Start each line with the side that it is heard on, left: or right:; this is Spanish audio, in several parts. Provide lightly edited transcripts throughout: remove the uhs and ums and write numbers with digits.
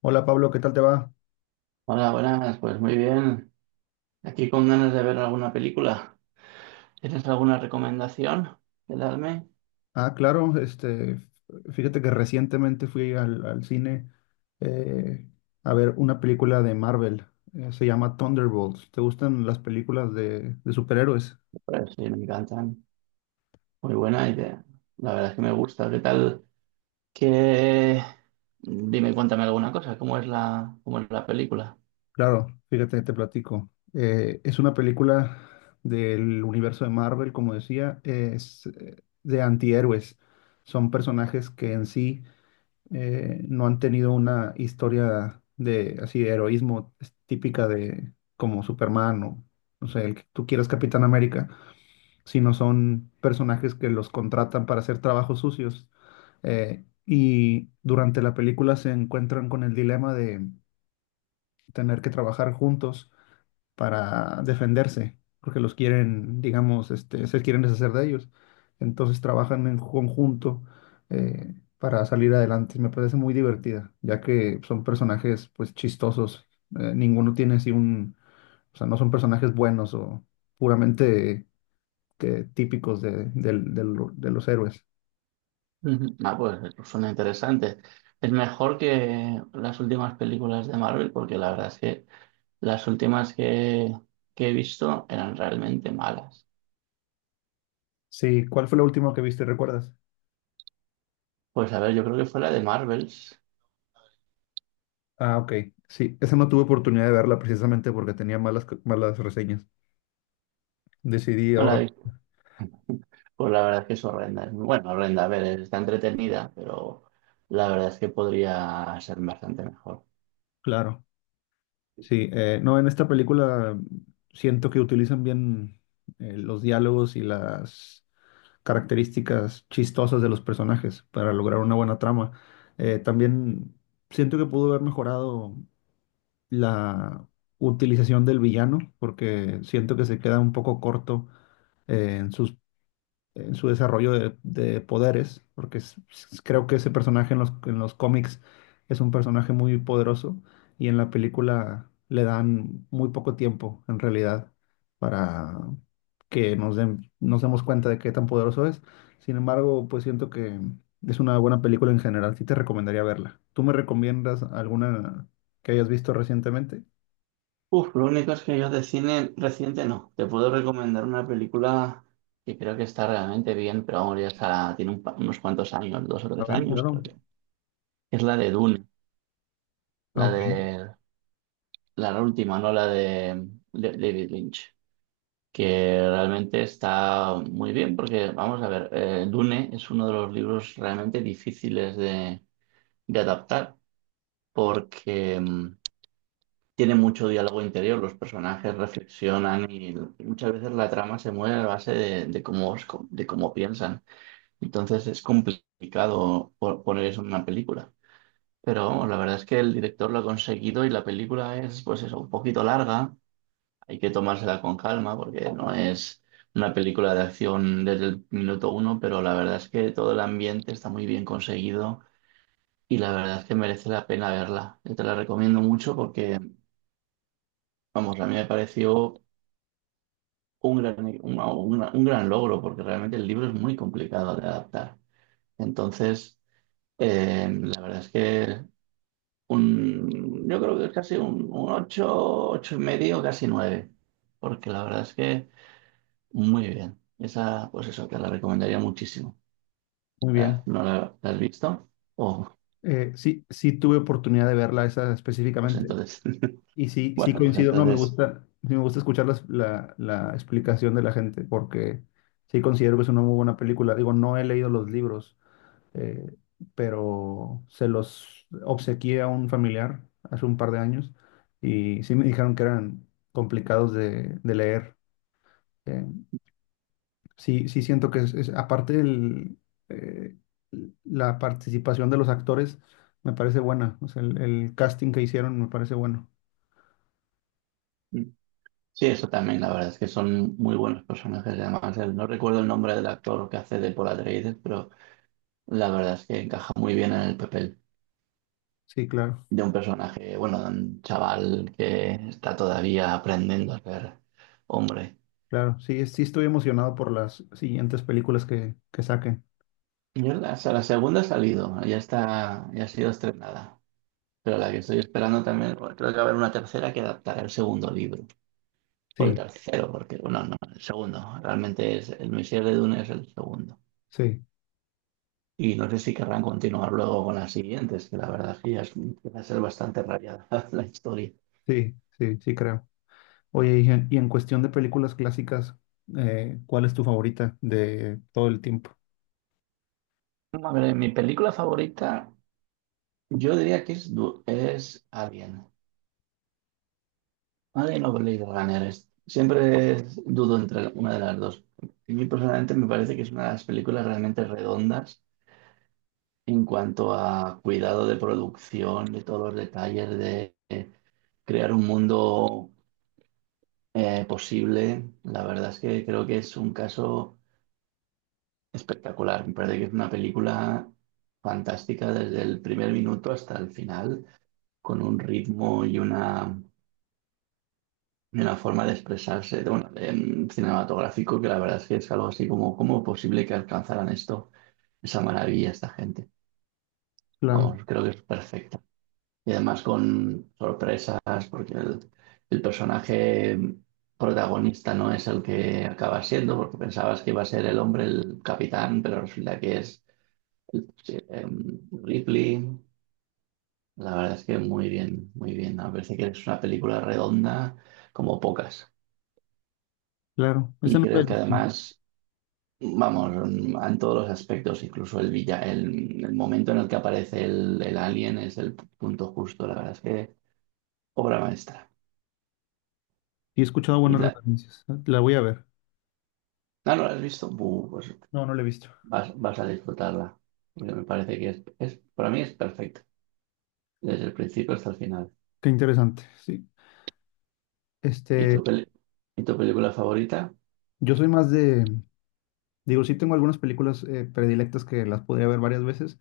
left: Hola Pablo, ¿qué tal te va?
right: Hola, buenas, pues muy bien. Aquí con ganas de ver alguna película. ¿Tienes alguna recomendación que darme?
left: Ah, claro, fíjate que recientemente fui al cine eh, a ver una película de Marvel, se llama Thunderbolts. ¿Te gustan las películas de superhéroes?
right: Pues sí, me encantan. Muy buena idea. La verdad es que me gusta. ¿Qué tal? Que... Dime, cuéntame alguna cosa. ¿Cómo es la película?
left: Claro, fíjate, te platico. Es una película del universo de Marvel, como decía, es de antihéroes. Son personajes que en sí no han tenido una historia de así de heroísmo típica de como Superman o no sé, el que tú quieras Capitán América, sino son personajes que los contratan para hacer trabajos sucios. Y durante la película se encuentran con el dilema de tener que trabajar juntos para defenderse, porque los quieren, digamos, este, se quieren deshacer de ellos. Entonces trabajan en conjunto para salir adelante. Me parece muy divertida, ya que son personajes pues chistosos. Ninguno tiene así un, o sea, no son personajes buenos o puramente típicos de los héroes.
right: Ujú. Ah, pues suena interesante. Es mejor que las últimas películas de Marvel porque la verdad es que las últimas que he visto eran realmente malas.
left: Sí, ¿cuál fue la última que viste? ¿Recuerdas?
right: Pues a ver, yo creo que fue la de Marvels.
left: Ah, ok. Sí, esa no tuve oportunidad de verla precisamente porque tenía malas reseñas. Decidí
right: No, la
left: ahorrar.
right: de pues la verdad es que es horrenda. Es bueno, horrenda, a ver, está entretenida, pero la verdad es que podría ser bastante mejor.
left: Claro. Sí, no, en esta película siento que utilizan bien los diálogos y las características chistosas de los personajes para lograr una buena trama. También siento que pudo haber mejorado la utilización del villano, porque siento que se queda un poco corto eh, en sus en su desarrollo de poderes, porque creo que ese personaje en en los cómics es un personaje muy poderoso y en la película le dan muy poco tiempo, en realidad, para que nos demos cuenta de qué tan poderoso es. Sin embargo, pues siento que es una buena película en general, sí te recomendaría verla. ¿Tú me recomiendas alguna que hayas visto recientemente?
right: Uf, lo único es que yo de cine reciente no. Te puedo recomendar una película que creo que está realmente bien, pero vamos, ya está, tiene unos cuantos años, dos o
left: A
right: tres
left: ver,
right: años, creo
left: claro.
right: que. Es la de Dune,
left: Ah,
right: la
left: ok,
right: de la última, no la de David Lynch, que realmente está muy bien, porque vamos a ver, Dune es uno de los libros realmente difíciles de adaptar porque tiene mucho diálogo interior, los personajes reflexionan y muchas veces la trama se mueve a base de cómo piensan. Entonces es complicado poner eso en una película. Pero vamos, la verdad es que el director lo ha conseguido y la película es, pues eso, un poquito larga. Hay que tomársela con calma porque no es una película de acción desde el minuto uno, pero la verdad es que todo el ambiente está muy bien conseguido y la verdad es que merece la pena verla. Yo te la recomiendo mucho porque, vamos, a mí me pareció un gran logro porque realmente el libro es muy complicado de adaptar. Entonces, la verdad es que yo creo que es casi un 8 8 y medio, casi 9, porque la verdad es que muy bien. Esa, pues eso, te la recomendaría muchísimo.
left: muy
right: Ah,
left: bien.
right: ¿No la has visto? Oh,
left: Sí tuve oportunidad de verla esa
right: pues
left: específicamente.
right: entonces,
left: Y sí, sí
right: bueno, pues
left: coincido, no, me
right: entonces.
left: gusta, sí me gusta escuchar la explicación de la gente porque sí considero que es una muy buena película. Digo, no he leído los libros, eh, pero se los obsequié a un familiar hace un par de años y sí me dijeron que eran complicados de leer. Eh, sí siento que aparte del, eh, la participación de los actores me parece buena, o sea, el casting que hicieron me parece bueno.
right: Sí, eso también, la verdad es que son muy buenos personajes. Además, no recuerdo el nombre del actor que hace de Paul Atreides, pero la verdad es que encaja muy bien en el papel
left: Sí, claro.
right: de un personaje, bueno, de un chaval que está todavía aprendiendo a ser hombre.
left: Claro, sí, sí estoy emocionado por las siguientes películas que saquen.
right: Yo la segunda ha salido, ya está, ya ha sido estrenada. Pero la que estoy esperando también, bueno, creo que va a haber una tercera que adaptará el segundo libro. O el
left: Sí,
right: tercero, porque, bueno, no, el segundo. Realmente es El Misil de Dune es el segundo.
left: sí,
right: Y no sé si querrán continuar luego con las siguientes, que la verdad es que ya empieza a ser bastante rayada la historia.
left: sí creo. Oye, y en cuestión de películas clásicas, ¿cuál es tu favorita de todo el tiempo?
right: A ver, mi película favorita, yo diría que es Alien. Alien o Blade Runner. Siempre dudo entre una de las dos. A mí personalmente me parece que es una de las películas realmente redondas en cuanto a cuidado de producción, de todos los detalles, de crear un mundo posible. La verdad es que creo que es un caso espectacular, me parece que es una película fantástica desde el primer minuto hasta el final, con un ritmo y una forma de expresarse cinematográfico, que la verdad es que es algo así como, ¿cómo es posible que alcanzaran esto, esa maravilla esta gente?
left: Claro,
right: Vamos, creo que es perfecta. Y además con sorpresas, porque el personaje protagonista no es el que acaba siendo, porque pensabas que iba a ser el hombre, el capitán, pero resulta que es Ripley, la verdad es que muy bien, muy bien. Me parece que es una película redonda como pocas.
left: claro, esa
right: Y
left: no la he
right: creo que
left: visto. Y
right: además, vamos, en todos los aspectos, incluso el momento en el que aparece el alien es el punto justo. La verdad es que obra maestra.
left: he escuchado
right: Y
left: buenas
right: la,
left: referencias. La voy a ver.
right: ah, ¿no la has visto? Pues
left: No, no la he visto.
right: vas a disfrutarla. Porque me parece que para mí es perfecta, desde el principio hasta el final.
left: Qué interesante, sí.
right: ¿Y
left: Este,
right: tu, peli- y tu película favorita?
left: yo soy digo, sí tengo algunas películas predilectas que las podría ver varias veces.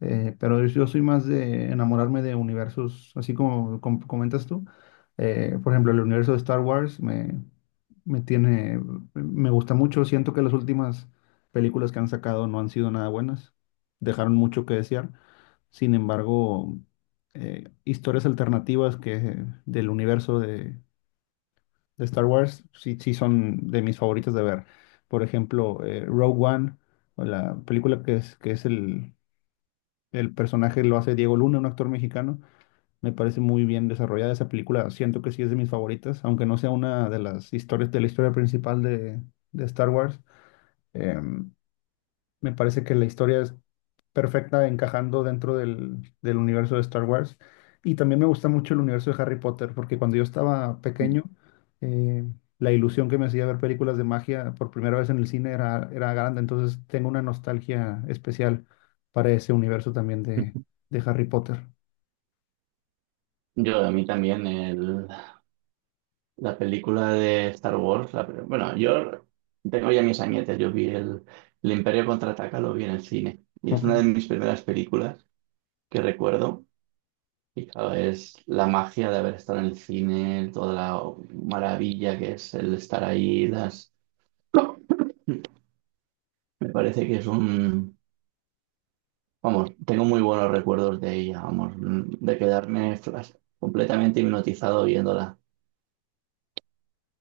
left: Yo soy más de enamorarme de universos, así como, comentas tú. Por ejemplo, el universo de Star Wars me tiene, me gusta mucho. Siento que las últimas películas que han sacado no han sido nada buenas. Dejaron mucho que desear. Sin embargo, historias alternativas que del universo de Star Wars sí, sí son de mis favoritas de ver. Por ejemplo, Rogue One, o la película el personaje lo hace Diego Luna, un actor mexicano. Me parece muy bien desarrollada esa película. Siento que sí es de mis favoritas, aunque no sea una de las historias de la historia principal de Star Wars. Em, Me parece que la historia es perfecta encajando dentro del universo de Star Wars. Y también me gusta mucho el universo de Harry Potter, porque cuando yo estaba
right: Mm.
left: pequeño, eh, la ilusión que me hacía ver películas de magia por primera vez en el cine era grande. Entonces tengo una nostalgia especial para ese universo también de Harry Potter.
right: A mí también, la película de Star Wars, bueno, yo tengo ya mis añetes, yo vi el Imperio Contraataca, lo vi en el cine, y es
left: Ok,
right: una de mis primeras películas que recuerdo, y claro, es la magia de haber estado en el cine, toda la maravilla que es el estar ahí, me parece que es vamos, tengo muy buenos recuerdos de ella, vamos, de quedarme completamente hipnotizado viéndola.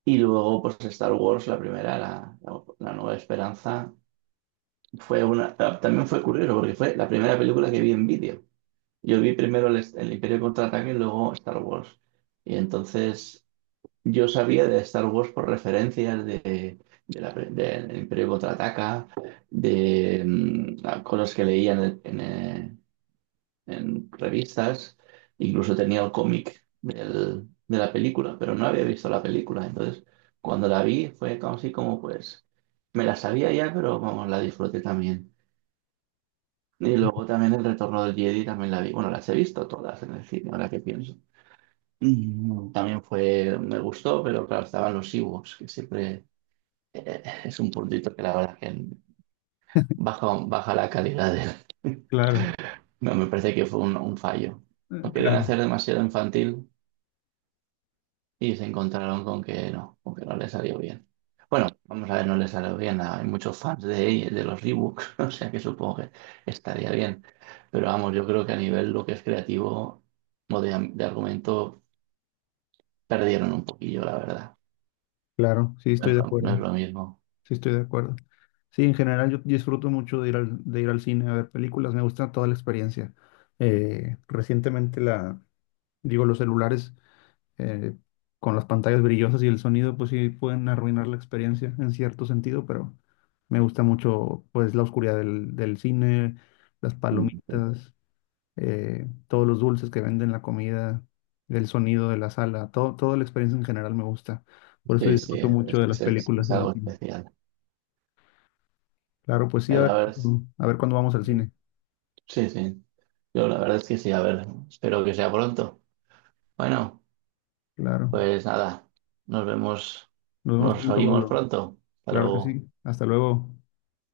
right: Y luego, pues Star Wars, la primera, la Nueva Esperanza, también fue curioso porque fue la primera película que vi en vídeo. Yo vi primero el Imperio Contraataque y luego Star Wars. Y entonces yo sabía de Star Wars por referencias del Imperio Contraataca, de cosas que leía en revistas, incluso tenía el cómic de la película, pero no había visto la película. Entonces, cuando la vi fue como así como pues, me la sabía ya, pero vamos, la disfruté también. Y luego también El Retorno del Jedi también la vi. Bueno, las he visto todas en el cine, ahora que pienso. También me gustó, pero claro, estaban los Ewoks, que siempre es un puntito que la verdad que baja la calidad de-
left: claro,
right: No, me parece que fue un fallo.
left: eh,
right: Lo querían
left: claro,
right: hacer demasiado infantil y se encontraron con que no, le salió bien. Bueno, vamos a ver, no le salió bien. Hay muchos fans de los rebooks, o sea que supongo que estaría bien. Pero vamos, yo creo que a nivel lo que es creativo o de argumento perdieron un poquillo, la verdad.
left: claro, sí
right: No
left: estoy
right: es
left: de
right: lo, no es
left: acuerdo,
right: lo mismo.
left: sí estoy de acuerdo. Sí, en general yo disfruto mucho de ir de ir al cine a ver películas, me gusta toda la experiencia. Eh, recientemente la, Digo, los celulares eh, con las pantallas brillosas y el sonido, pues sí pueden arruinar la experiencia en cierto sentido, pero me gusta mucho pues la oscuridad del cine, las
right: Mm.
left: palomitas, todos los dulces que venden, la comida, el sonido de la sala, todo, toda la experiencia en general me gusta. Por eso
right: Sí, sí,
left: disfruto mucho
right: es,
left: de las
right: es- es-
left: películas
right: es
left: en el
right: algo
left: cine.
right: especial.
left: Claro, pues sí,
right: Eh, La verdad es-
left: a ver cuándo vamos al cine.
right: sí, sí. Yo la verdad es que sí, a ver, espero que sea pronto. Bueno.
left: Claro.
right: Pues nada, nos vemos,
left: Nos vemos
right: nos
left: pronto,
right: oímos
left: Pablo.
right: pronto. Hasta
left: Claro que
right: luego.
left: sí. Hasta luego.